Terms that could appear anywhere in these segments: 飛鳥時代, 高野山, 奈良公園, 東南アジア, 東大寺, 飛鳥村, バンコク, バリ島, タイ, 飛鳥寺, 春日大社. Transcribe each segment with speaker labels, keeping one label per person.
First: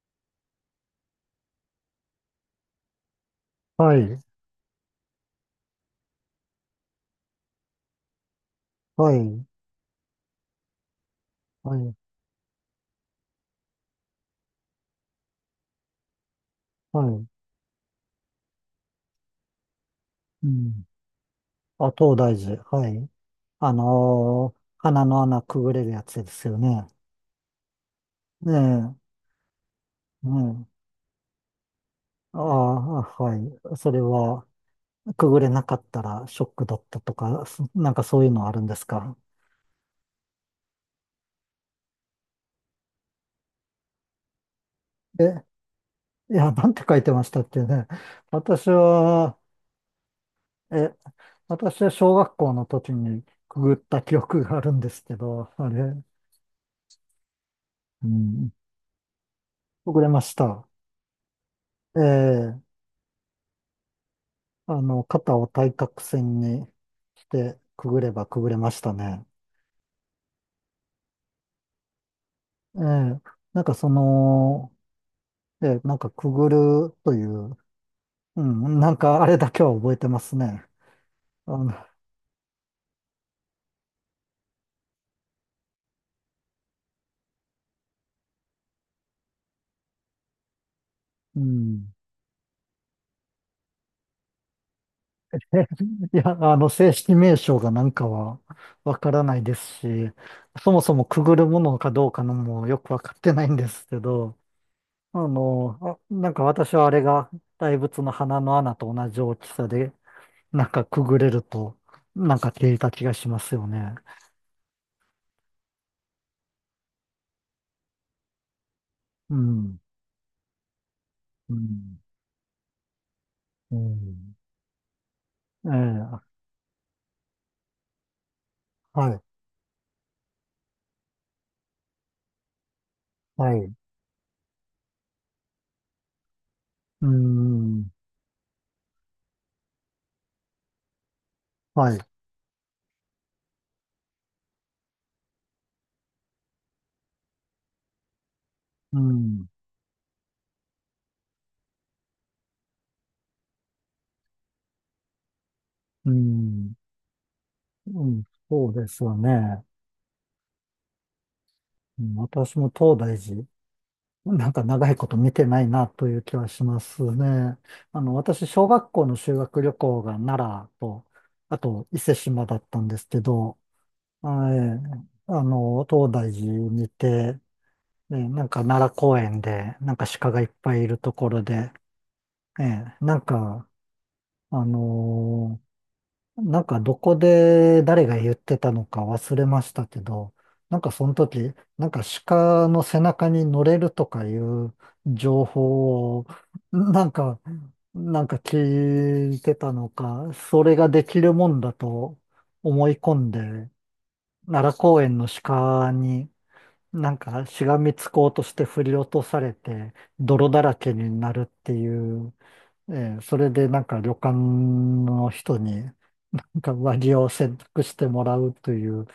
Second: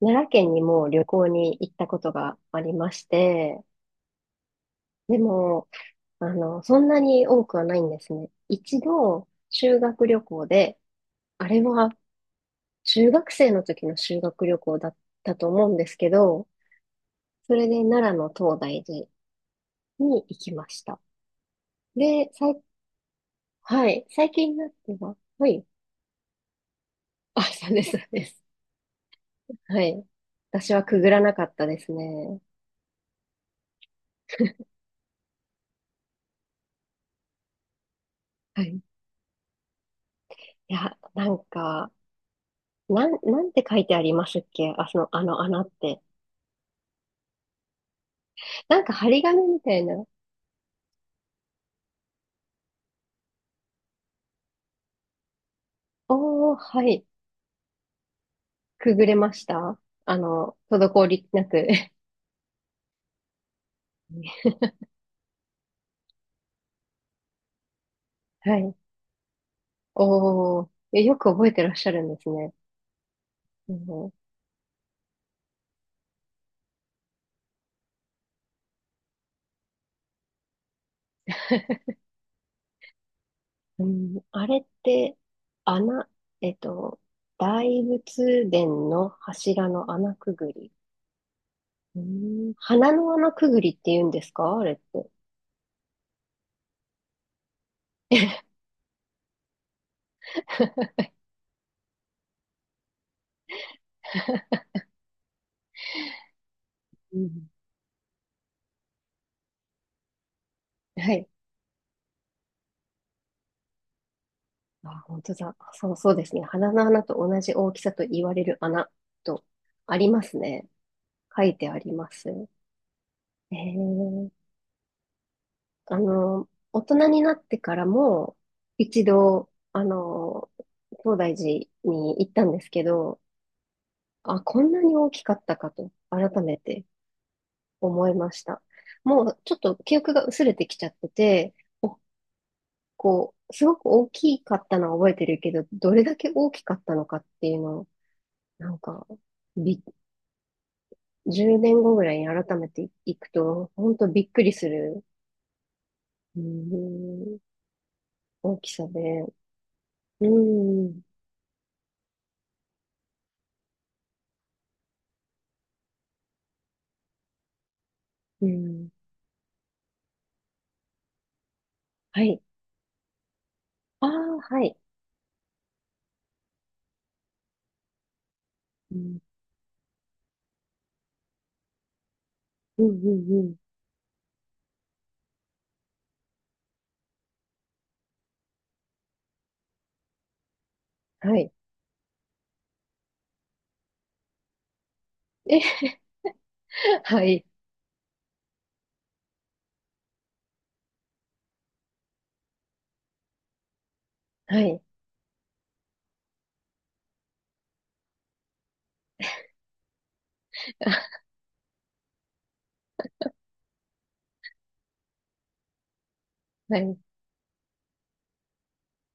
Speaker 1: 奈良県にも旅行に行ったことがありまして、
Speaker 2: はい、
Speaker 1: でも、そんなに多くはないんですね。一
Speaker 2: は
Speaker 1: 度、
Speaker 2: い、
Speaker 1: 修学旅行で、あれ
Speaker 2: は
Speaker 1: は
Speaker 2: い、
Speaker 1: 中学生の時の修学旅行だったと思うんですけど、
Speaker 2: はい。
Speaker 1: それで奈良の東大寺に行
Speaker 2: う
Speaker 1: きまし
Speaker 2: ん。
Speaker 1: た。
Speaker 2: あ、東
Speaker 1: で、
Speaker 2: 大寺。はい。
Speaker 1: はい、最近になって
Speaker 2: 鼻
Speaker 1: は、
Speaker 2: の穴
Speaker 1: は
Speaker 2: く
Speaker 1: い、
Speaker 2: ぐれるやつですよね。
Speaker 1: あ、そうです、そうです。
Speaker 2: ね
Speaker 1: はい。
Speaker 2: え、ね
Speaker 1: 私
Speaker 2: え。
Speaker 1: はくぐらなかったです
Speaker 2: あ
Speaker 1: ね。
Speaker 2: あ、はい。それは、くぐれなかったらショックだったとか、なんかそういうのある
Speaker 1: は
Speaker 2: ん
Speaker 1: い。
Speaker 2: で
Speaker 1: い
Speaker 2: すか？
Speaker 1: や、なんか、なんて書いてありますっけ？あ、あ
Speaker 2: え、
Speaker 1: の穴って。
Speaker 2: いや、なんて書いてましたっけね。私
Speaker 1: なんか張り
Speaker 2: は、
Speaker 1: 紙みたいな。
Speaker 2: え、私は小学校の時にくぐった記憶があるんですけど、あれ、
Speaker 1: おー、はい。
Speaker 2: うん、
Speaker 1: くぐれました？
Speaker 2: くぐれました。
Speaker 1: 滞りなく。
Speaker 2: ええ、 肩を対角線にしてくぐればくぐれ
Speaker 1: は
Speaker 2: ま
Speaker 1: い。
Speaker 2: したね。
Speaker 1: おー、よく覚えてらっしゃるんですね。
Speaker 2: ええ、なん
Speaker 1: う
Speaker 2: かそ
Speaker 1: ん、
Speaker 2: の、ええ、なんかくぐるという、うん、なんかあれだけは覚えてますね。あの、
Speaker 1: うん、あれって、穴、えっと、大仏殿の柱の穴くぐり。
Speaker 2: うん。
Speaker 1: うん、鼻の穴くぐりって言うんですか、あれって。
Speaker 2: いや、正式名称がなんかはわからないですし、そもそ もくぐるものかどうかのもよくわかってないんですけど、なんか私はあれ
Speaker 1: う
Speaker 2: が
Speaker 1: ん、
Speaker 2: 大仏の鼻の穴と同じ大きさで、なんかく
Speaker 1: は
Speaker 2: ぐ
Speaker 1: い。
Speaker 2: れると、なんか消えた気がしますよね。
Speaker 1: あ、本当だ。そう、そうですね。鼻の穴と同じ大きさと言われる穴
Speaker 2: う
Speaker 1: と
Speaker 2: ん。
Speaker 1: ありますね。書
Speaker 2: う
Speaker 1: いてあり
Speaker 2: ん。
Speaker 1: ます。え
Speaker 2: う
Speaker 1: ー、
Speaker 2: ん。ええ、
Speaker 1: 大人になってからも、一
Speaker 2: はい。
Speaker 1: 度、東大寺に行ったんですけど、
Speaker 2: はい。
Speaker 1: あ、こんなに大きかったかと、改めて
Speaker 2: うん。
Speaker 1: 思いました。もう、ちょっと記憶が薄れてきちゃってて、
Speaker 2: は
Speaker 1: お
Speaker 2: い。
Speaker 1: こう、すごく大きかったのは覚えてるけど、どれだけ大きかったのかっていうのを、なん
Speaker 2: う
Speaker 1: か、
Speaker 2: ん。
Speaker 1: びっ10年後ぐらいに改めて行くと、本当びっくりする、
Speaker 2: う
Speaker 1: う
Speaker 2: ん。
Speaker 1: ん、
Speaker 2: うん。
Speaker 1: 大
Speaker 2: そう
Speaker 1: き
Speaker 2: で
Speaker 1: さ
Speaker 2: すよ
Speaker 1: で。
Speaker 2: ね。
Speaker 1: うん、
Speaker 2: うん、私も東大寺、なんか長いこと見てないなという気はしますね。私、
Speaker 1: う
Speaker 2: 小
Speaker 1: ん。
Speaker 2: 学校の修学旅行が奈良と、あと伊勢志
Speaker 1: はい。
Speaker 2: 摩だったんですけど、
Speaker 1: あ
Speaker 2: は
Speaker 1: あ、
Speaker 2: い。
Speaker 1: はい。
Speaker 2: 東大寺にて、ええ、なんか奈
Speaker 1: う
Speaker 2: 良公
Speaker 1: ん、
Speaker 2: 園で、なんか鹿がいっぱいいるところで、え
Speaker 1: うん、う
Speaker 2: え、なん
Speaker 1: ん、うん。
Speaker 2: か、あのーなんかどこで誰が言ってたのか忘れましたけど、なんかその
Speaker 1: はい。
Speaker 2: 時、なんか鹿の背中に乗れるとかいう情
Speaker 1: え、
Speaker 2: 報を、なん
Speaker 1: は
Speaker 2: か、
Speaker 1: い、
Speaker 2: なんか聞いてたのか、それができるもんだと思い込んで、
Speaker 1: は
Speaker 2: 奈良
Speaker 1: い、
Speaker 2: 公園の鹿に、なんかしがみつこうとして振り落とされて泥だらけに なるっていう、えそれでなんか旅館の人になんか
Speaker 1: は
Speaker 2: 上
Speaker 1: い、
Speaker 2: 着を洗濯してもらうという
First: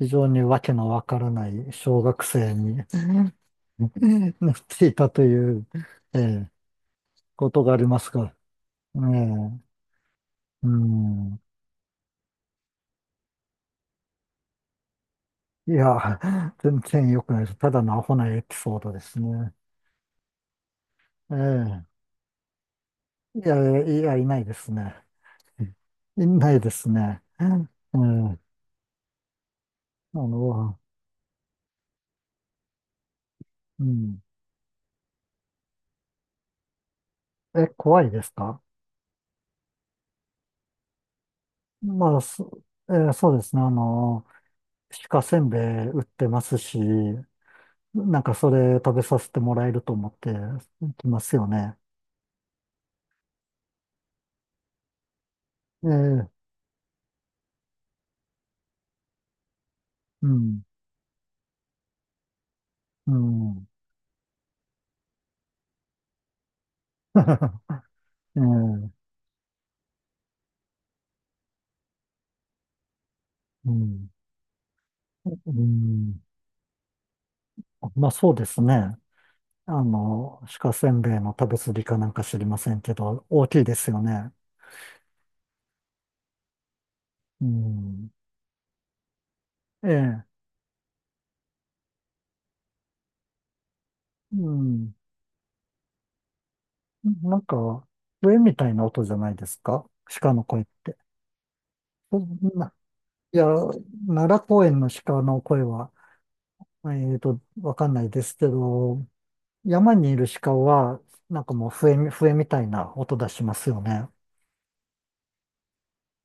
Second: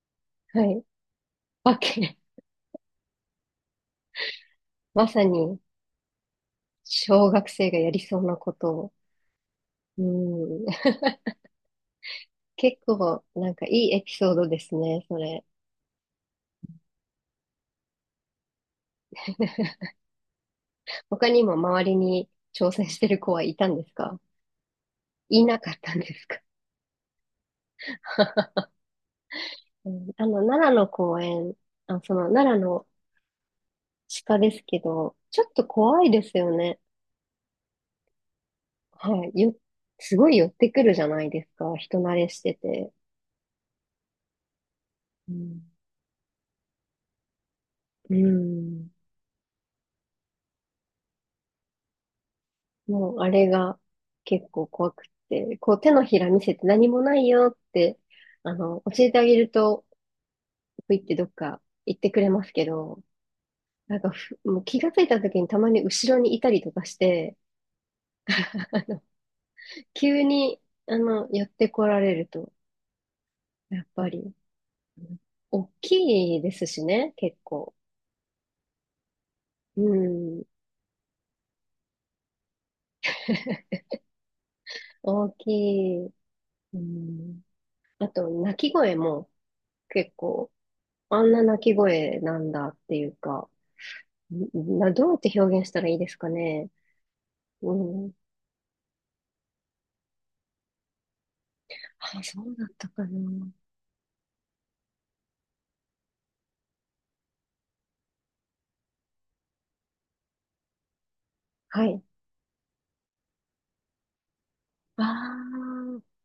Speaker 2: 非常にわ
Speaker 1: は
Speaker 2: け
Speaker 1: い。
Speaker 2: のわからない
Speaker 1: わ
Speaker 2: 小
Speaker 1: け、
Speaker 2: 学生に なってい
Speaker 1: ま
Speaker 2: たと
Speaker 1: さ
Speaker 2: い
Speaker 1: に、
Speaker 2: う、えー
Speaker 1: 小学
Speaker 2: こと
Speaker 1: 生
Speaker 2: があ
Speaker 1: が
Speaker 2: り
Speaker 1: や
Speaker 2: ま
Speaker 1: り
Speaker 2: す
Speaker 1: そう
Speaker 2: が、
Speaker 1: なことを。
Speaker 2: えー
Speaker 1: うん、
Speaker 2: うん、
Speaker 1: 結構、なんかいいエピソードですね、それ。
Speaker 2: いや、全然良くないです。ただのアホなエピソードですね。
Speaker 1: 他にも周り
Speaker 2: え
Speaker 1: に挑戦してる子
Speaker 2: え、い
Speaker 1: は
Speaker 2: や、
Speaker 1: いたんです
Speaker 2: いや、
Speaker 1: か？
Speaker 2: いないですね。
Speaker 1: いなかったんで
Speaker 2: い
Speaker 1: すか？
Speaker 2: ないですね。ええ、
Speaker 1: うん、奈良
Speaker 2: の、
Speaker 1: の公園、あ、その奈良の
Speaker 2: うん。
Speaker 1: 鹿ですけど、ちょっと怖いですよね。
Speaker 2: え、怖いですか？
Speaker 1: はい。すごい寄ってくるじゃないですか。人慣
Speaker 2: まあ、
Speaker 1: れしてて。
Speaker 2: そうですね。鹿
Speaker 1: う
Speaker 2: せんべ
Speaker 1: ん。
Speaker 2: い売ってますし、
Speaker 1: う
Speaker 2: なんかそれ
Speaker 1: ん。
Speaker 2: 食べさせてもらえると思ってきますよね。
Speaker 1: もう、あれが結構怖くって、こう
Speaker 2: え
Speaker 1: 手のひ
Speaker 2: え、
Speaker 1: ら見せて何もないよって、教えてあげると、
Speaker 2: うん、
Speaker 1: ぷいってどっか行ってくれますけど、
Speaker 2: うん。
Speaker 1: なんかもう気がついた時にたまに後ろにいたりとかして、
Speaker 2: ええ、う
Speaker 1: 急に、寄ってこられると、やっ
Speaker 2: ん、
Speaker 1: ぱり。
Speaker 2: う
Speaker 1: 大
Speaker 2: ん。
Speaker 1: きいですしね、結構。
Speaker 2: まあ、そうですね。
Speaker 1: うん。
Speaker 2: 鹿せんべいの食べ過ぎかなんか知りませんけど、大きいですよね。
Speaker 1: 大きい。うん。
Speaker 2: う
Speaker 1: あ
Speaker 2: ん。
Speaker 1: と、鳴き声も
Speaker 2: え
Speaker 1: 結
Speaker 2: え、
Speaker 1: 構、あんな鳴き声なんだっていうか、
Speaker 2: うん。
Speaker 1: どうやって表現したらいいですかね。
Speaker 2: なん
Speaker 1: う
Speaker 2: か、
Speaker 1: ん。
Speaker 2: 笛みたいな音じゃないですか、鹿の声って。そ
Speaker 1: あ、
Speaker 2: ん
Speaker 1: そうだっ
Speaker 2: な、
Speaker 1: たか
Speaker 2: いや、
Speaker 1: な。
Speaker 2: 奈良公園の鹿の声は、わかんないですけど、山にいる鹿は、なんかもう
Speaker 1: はい。
Speaker 2: 笛みたいな音出しますよね。
Speaker 1: ああ、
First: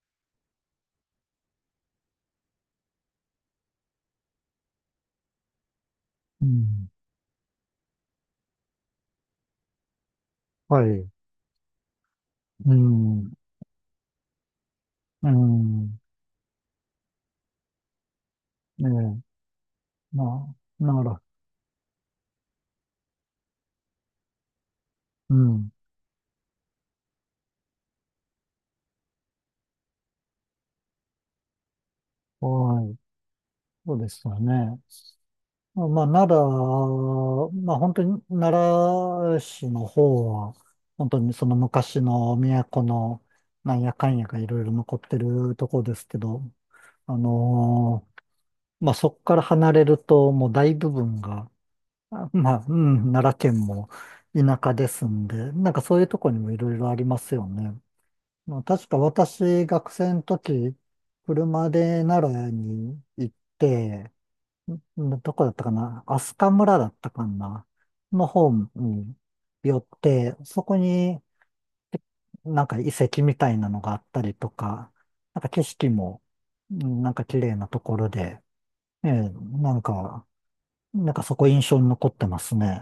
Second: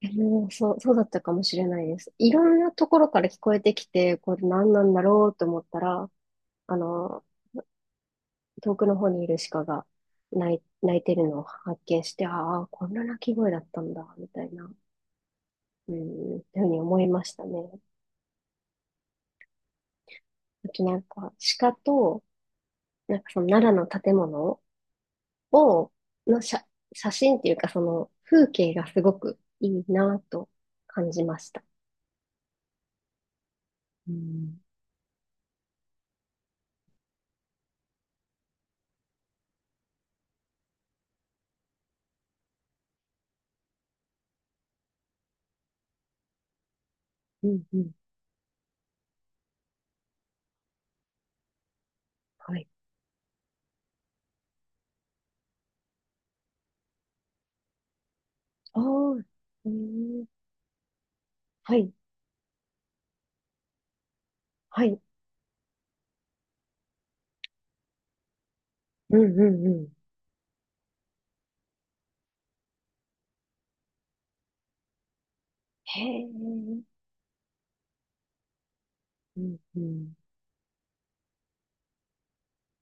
Speaker 1: でもそう、そうだったかもしれないです。いろんなところから聞こえてきて、これ何なんだろうと思ったら、
Speaker 2: う
Speaker 1: あ
Speaker 2: ん。
Speaker 1: の、遠くの方にいる鹿が
Speaker 2: は
Speaker 1: 泣い
Speaker 2: い。
Speaker 1: てるのを発見して、ああ、
Speaker 2: う
Speaker 1: こんな鳴
Speaker 2: ん。
Speaker 1: き声だったんだ、みたいな、
Speaker 2: う
Speaker 1: う
Speaker 2: ん。
Speaker 1: ん、っていうふうに思いましたね。
Speaker 2: ねえ、ま
Speaker 1: あ
Speaker 2: あ、
Speaker 1: となん
Speaker 2: なら、
Speaker 1: か、鹿と、なんかその奈良の建物
Speaker 2: うん。
Speaker 1: を、の写真っていうか、その風景がすごくいいなと感じました。
Speaker 2: はい。そうで
Speaker 1: う
Speaker 2: すよ
Speaker 1: ん、
Speaker 2: ね。まあ、奈良、まあ本当に奈良市の方は、本当にその昔の都のなんやかんやがいろいろ残ってるとこですけど、あ
Speaker 1: うん、うん。
Speaker 2: のまあそこから離れるともう大部分が、あ、ま
Speaker 1: は
Speaker 2: あ、
Speaker 1: い。
Speaker 2: うん、奈良県も田舎ですんで、なんかそういうとこにもいろいろありますよね。まあ、
Speaker 1: あ
Speaker 2: 確か
Speaker 1: あ、
Speaker 2: 私、
Speaker 1: う
Speaker 2: 学生の
Speaker 1: ん、
Speaker 2: 時、車
Speaker 1: はい、
Speaker 2: で奈良に行って、
Speaker 1: はい。
Speaker 2: どこだったかな、飛鳥村だったかなの方に
Speaker 1: うん、うん、う
Speaker 2: 寄っ
Speaker 1: ん。
Speaker 2: て、そこになんか遺跡みたいなのがあったりとか、なんか景色
Speaker 1: へ
Speaker 2: も、
Speaker 1: え、
Speaker 2: うん、なんか綺麗なところで、ええ、
Speaker 1: うん、
Speaker 2: な
Speaker 1: う
Speaker 2: ん
Speaker 1: ん。
Speaker 2: か、なんかそこ印象に残ってますね。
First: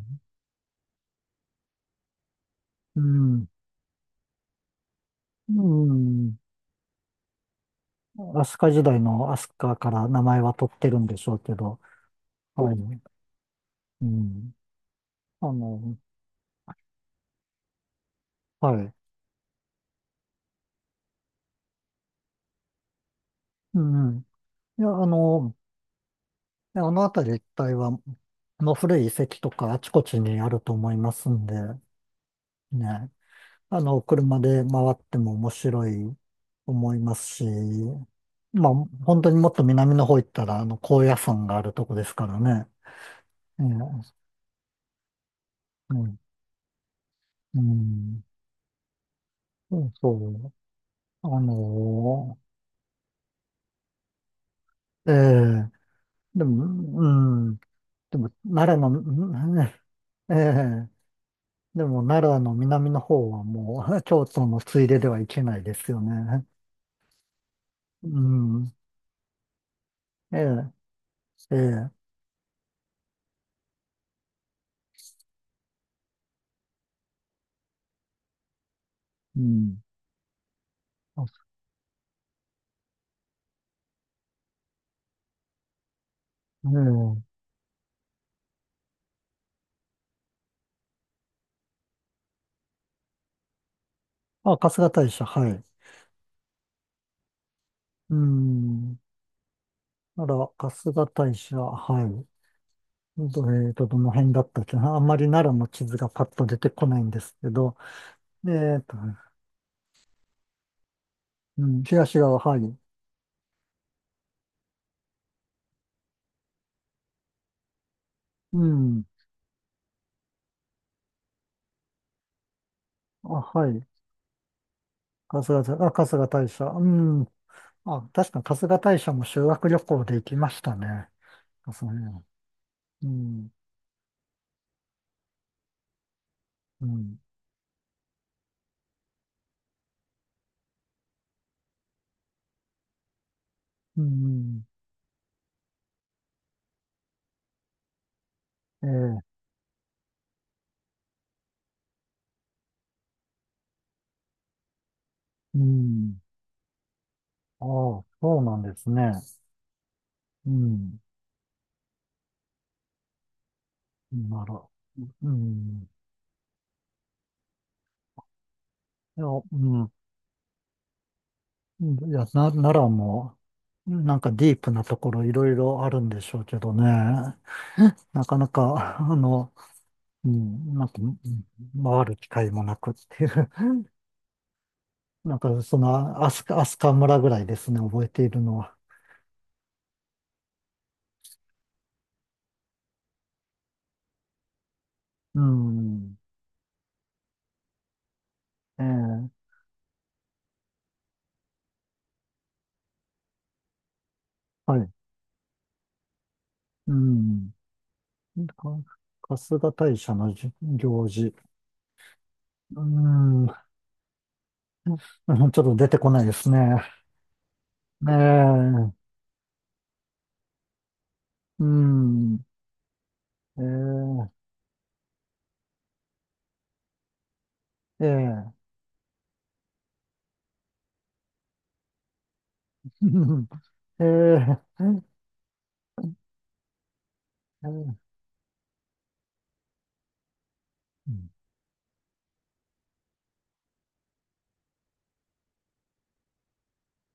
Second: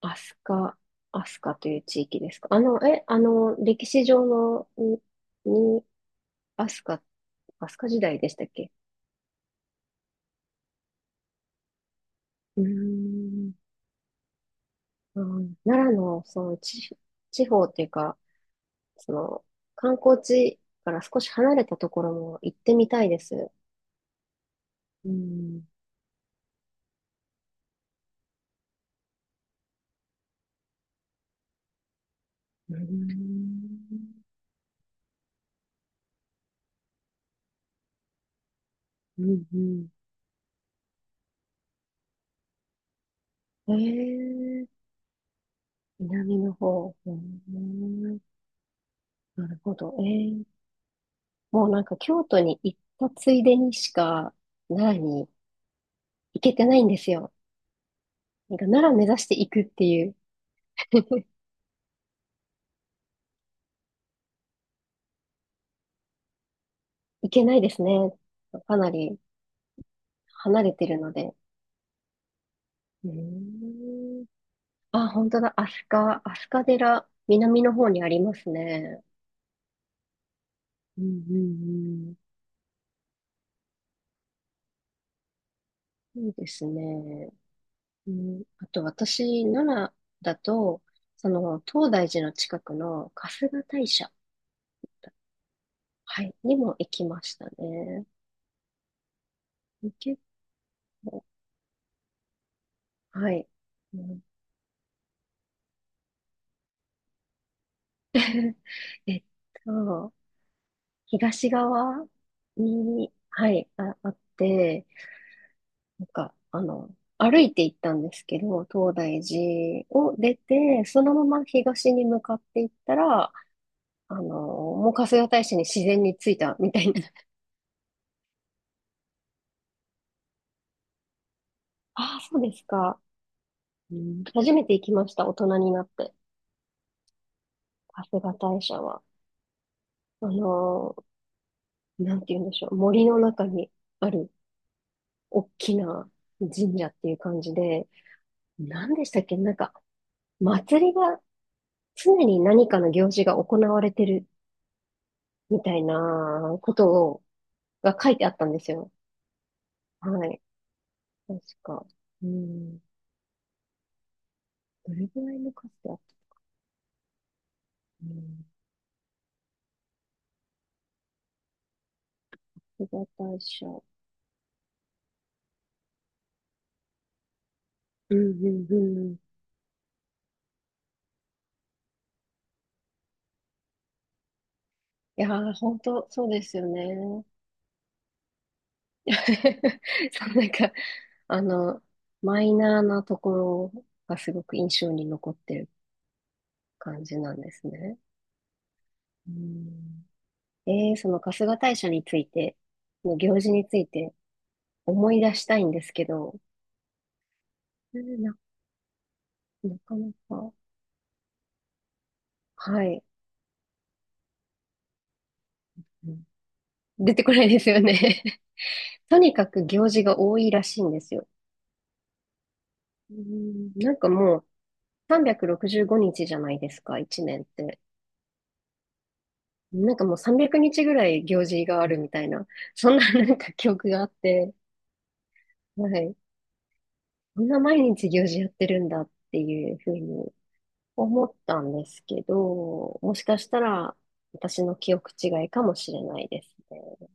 Speaker 1: アスカアスカという地域ですか。
Speaker 2: うん。
Speaker 1: 歴史上の、
Speaker 2: う
Speaker 1: に
Speaker 2: ん。
Speaker 1: アスカアスカ時代でしたっ
Speaker 2: 飛
Speaker 1: け？
Speaker 2: 鳥時代の飛鳥から名前は取ってるんでしょうけど、
Speaker 1: うー
Speaker 2: はい。
Speaker 1: ん、
Speaker 2: うん。
Speaker 1: う
Speaker 2: あ
Speaker 1: ん、奈
Speaker 2: の、
Speaker 1: 良の、その、地方っていうか、
Speaker 2: はい。
Speaker 1: その、観光地から少し離れたところも行ってみたいです。
Speaker 2: うん。いや、
Speaker 1: うん、
Speaker 2: であの辺り一帯は、もう古い遺跡とかあちこちにあると思いますんで、
Speaker 1: う
Speaker 2: ね、
Speaker 1: ん、
Speaker 2: 車で回っても面白いと思いますし、まあ、本
Speaker 1: う
Speaker 2: 当に
Speaker 1: ん、
Speaker 2: もっ
Speaker 1: う
Speaker 2: と
Speaker 1: ん。
Speaker 2: 南の方行ったら、高野山があるとこですからね。え
Speaker 1: え
Speaker 2: え、
Speaker 1: ー、
Speaker 2: うん、
Speaker 1: 南の方。うー
Speaker 2: う
Speaker 1: ん、
Speaker 2: ん、
Speaker 1: なるほ
Speaker 2: そう
Speaker 1: ど。
Speaker 2: そう。あ
Speaker 1: もうなんか京
Speaker 2: の
Speaker 1: 都に行ったついでにしか、奈良
Speaker 2: え
Speaker 1: に
Speaker 2: え、
Speaker 1: 行
Speaker 2: で
Speaker 1: け
Speaker 2: も、
Speaker 1: てないんで
Speaker 2: う
Speaker 1: すよ。
Speaker 2: ん、でも、
Speaker 1: なんか
Speaker 2: 奈
Speaker 1: 奈
Speaker 2: 良
Speaker 1: 良
Speaker 2: の、
Speaker 1: 目指して行
Speaker 2: うん、
Speaker 1: くっ
Speaker 2: え
Speaker 1: ていう。
Speaker 2: え、 でも、奈良の南の方はもう、京都のついでではいけないですよね。
Speaker 1: 行けないですね。
Speaker 2: うん。
Speaker 1: かなり
Speaker 2: え
Speaker 1: 離
Speaker 2: え、
Speaker 1: れてるので。
Speaker 2: ええ、
Speaker 1: うーん。あ、本当だ。飛鳥、飛鳥寺、南の方にありますね。
Speaker 2: うん。
Speaker 1: うん、
Speaker 2: あ、
Speaker 1: うん、うん。いいです
Speaker 2: え
Speaker 1: ね。
Speaker 2: え。
Speaker 1: うん、あと私、奈良だと、その、東大寺の近くの春日大社、
Speaker 2: あ、春日大社、はい。
Speaker 1: はい、にも行きましたね。
Speaker 2: うん。
Speaker 1: 結
Speaker 2: なら、春日
Speaker 1: 構、
Speaker 2: 大社、はい。
Speaker 1: はい。
Speaker 2: えっと、ど
Speaker 1: う
Speaker 2: の
Speaker 1: ん。
Speaker 2: 辺だったっけな。あんまり奈良の地図がパッと出てこないんですけど、えっと、
Speaker 1: えっと、東
Speaker 2: うん、
Speaker 1: 側
Speaker 2: 東側、はい。
Speaker 1: に、はい、あって、なんか、歩いて行ったんですけ
Speaker 2: う
Speaker 1: ど、東
Speaker 2: ん。
Speaker 1: 大寺を出て、そのまま東に向かって行った
Speaker 2: あ、
Speaker 1: ら、
Speaker 2: はい。
Speaker 1: もう春日大社に自然に
Speaker 2: 春日
Speaker 1: 着い
Speaker 2: 大
Speaker 1: た
Speaker 2: 社、
Speaker 1: みた
Speaker 2: う
Speaker 1: いな。
Speaker 2: ん。あ、確か春日大社も修学旅行で行きましたね。そう
Speaker 1: ああ、
Speaker 2: ね。
Speaker 1: そうですか。
Speaker 2: うん、
Speaker 1: うん、初めて行きました、大人になって。
Speaker 2: うん、
Speaker 1: 春日大社は。あのなんて言うんでしょう。森の中に
Speaker 2: う
Speaker 1: ある
Speaker 2: ん、
Speaker 1: 大きな神社っていう感じで、
Speaker 2: え
Speaker 1: 何でした
Speaker 2: え、
Speaker 1: っけ、なんか、祭りが常に何かの行事が行われてる
Speaker 2: う
Speaker 1: みたい
Speaker 2: ん。
Speaker 1: なことを、
Speaker 2: ああ、
Speaker 1: が書いてあっ
Speaker 2: そう
Speaker 1: たん
Speaker 2: な
Speaker 1: で
Speaker 2: ん
Speaker 1: す
Speaker 2: です
Speaker 1: よ。
Speaker 2: ね。
Speaker 1: はい。
Speaker 2: うん。
Speaker 1: 確か。うん。
Speaker 2: なら、
Speaker 1: どれぐ
Speaker 2: う
Speaker 1: らいの数
Speaker 2: ん。
Speaker 1: だった？うん。
Speaker 2: いや、うん。いや、奈
Speaker 1: 被
Speaker 2: 良
Speaker 1: 害
Speaker 2: も、
Speaker 1: 対象。
Speaker 2: なんかディープなところいろいろあるんでしょうけどね。
Speaker 1: うん、
Speaker 2: なかな
Speaker 1: うん、う
Speaker 2: か、
Speaker 1: ん。い
Speaker 2: うん、なんか、うん、回る機会もなくっていう。
Speaker 1: や
Speaker 2: なん
Speaker 1: ー、
Speaker 2: か、そ
Speaker 1: 本当
Speaker 2: の、
Speaker 1: そうです
Speaker 2: ア
Speaker 1: よ
Speaker 2: スカ村
Speaker 1: ね。
Speaker 2: ぐらいですね、覚えているのは。
Speaker 1: そう、なんか、あの、マイナーなところがすごく印象に残っ
Speaker 2: う
Speaker 1: てる
Speaker 2: ん。
Speaker 1: 感じなんですね。
Speaker 2: ええ、
Speaker 1: うん。その春日大社について、の行事について
Speaker 2: はい。
Speaker 1: 思い出したいんですけど、
Speaker 2: うん。
Speaker 1: うな、
Speaker 2: か春日
Speaker 1: なか
Speaker 2: 大
Speaker 1: な
Speaker 2: 社の
Speaker 1: か、
Speaker 2: 行事。う
Speaker 1: はい。
Speaker 2: ん。うん、ちょっと出てこ
Speaker 1: う
Speaker 2: な
Speaker 1: ん、
Speaker 2: いですね。
Speaker 1: 出てこないですよ
Speaker 2: え
Speaker 1: ね。
Speaker 2: え、
Speaker 1: とにかく行事が多いらしいんですよ。
Speaker 2: うん、
Speaker 1: うん、なんか
Speaker 2: え
Speaker 1: もう365日じゅうごにちじゃないですか、1年って。
Speaker 2: え、ええ、
Speaker 1: なんかもう300日ぐらい行事があるみたいな、そん
Speaker 2: う
Speaker 1: ななん
Speaker 2: ん、
Speaker 1: か記憶が
Speaker 2: え
Speaker 1: あって、
Speaker 2: え、
Speaker 1: はい。こんな毎
Speaker 2: え
Speaker 1: 日行事やってるんだっていうふうに思っ
Speaker 2: え
Speaker 1: たんですけど、もしかしたら私の記憶違いかもしれないですね。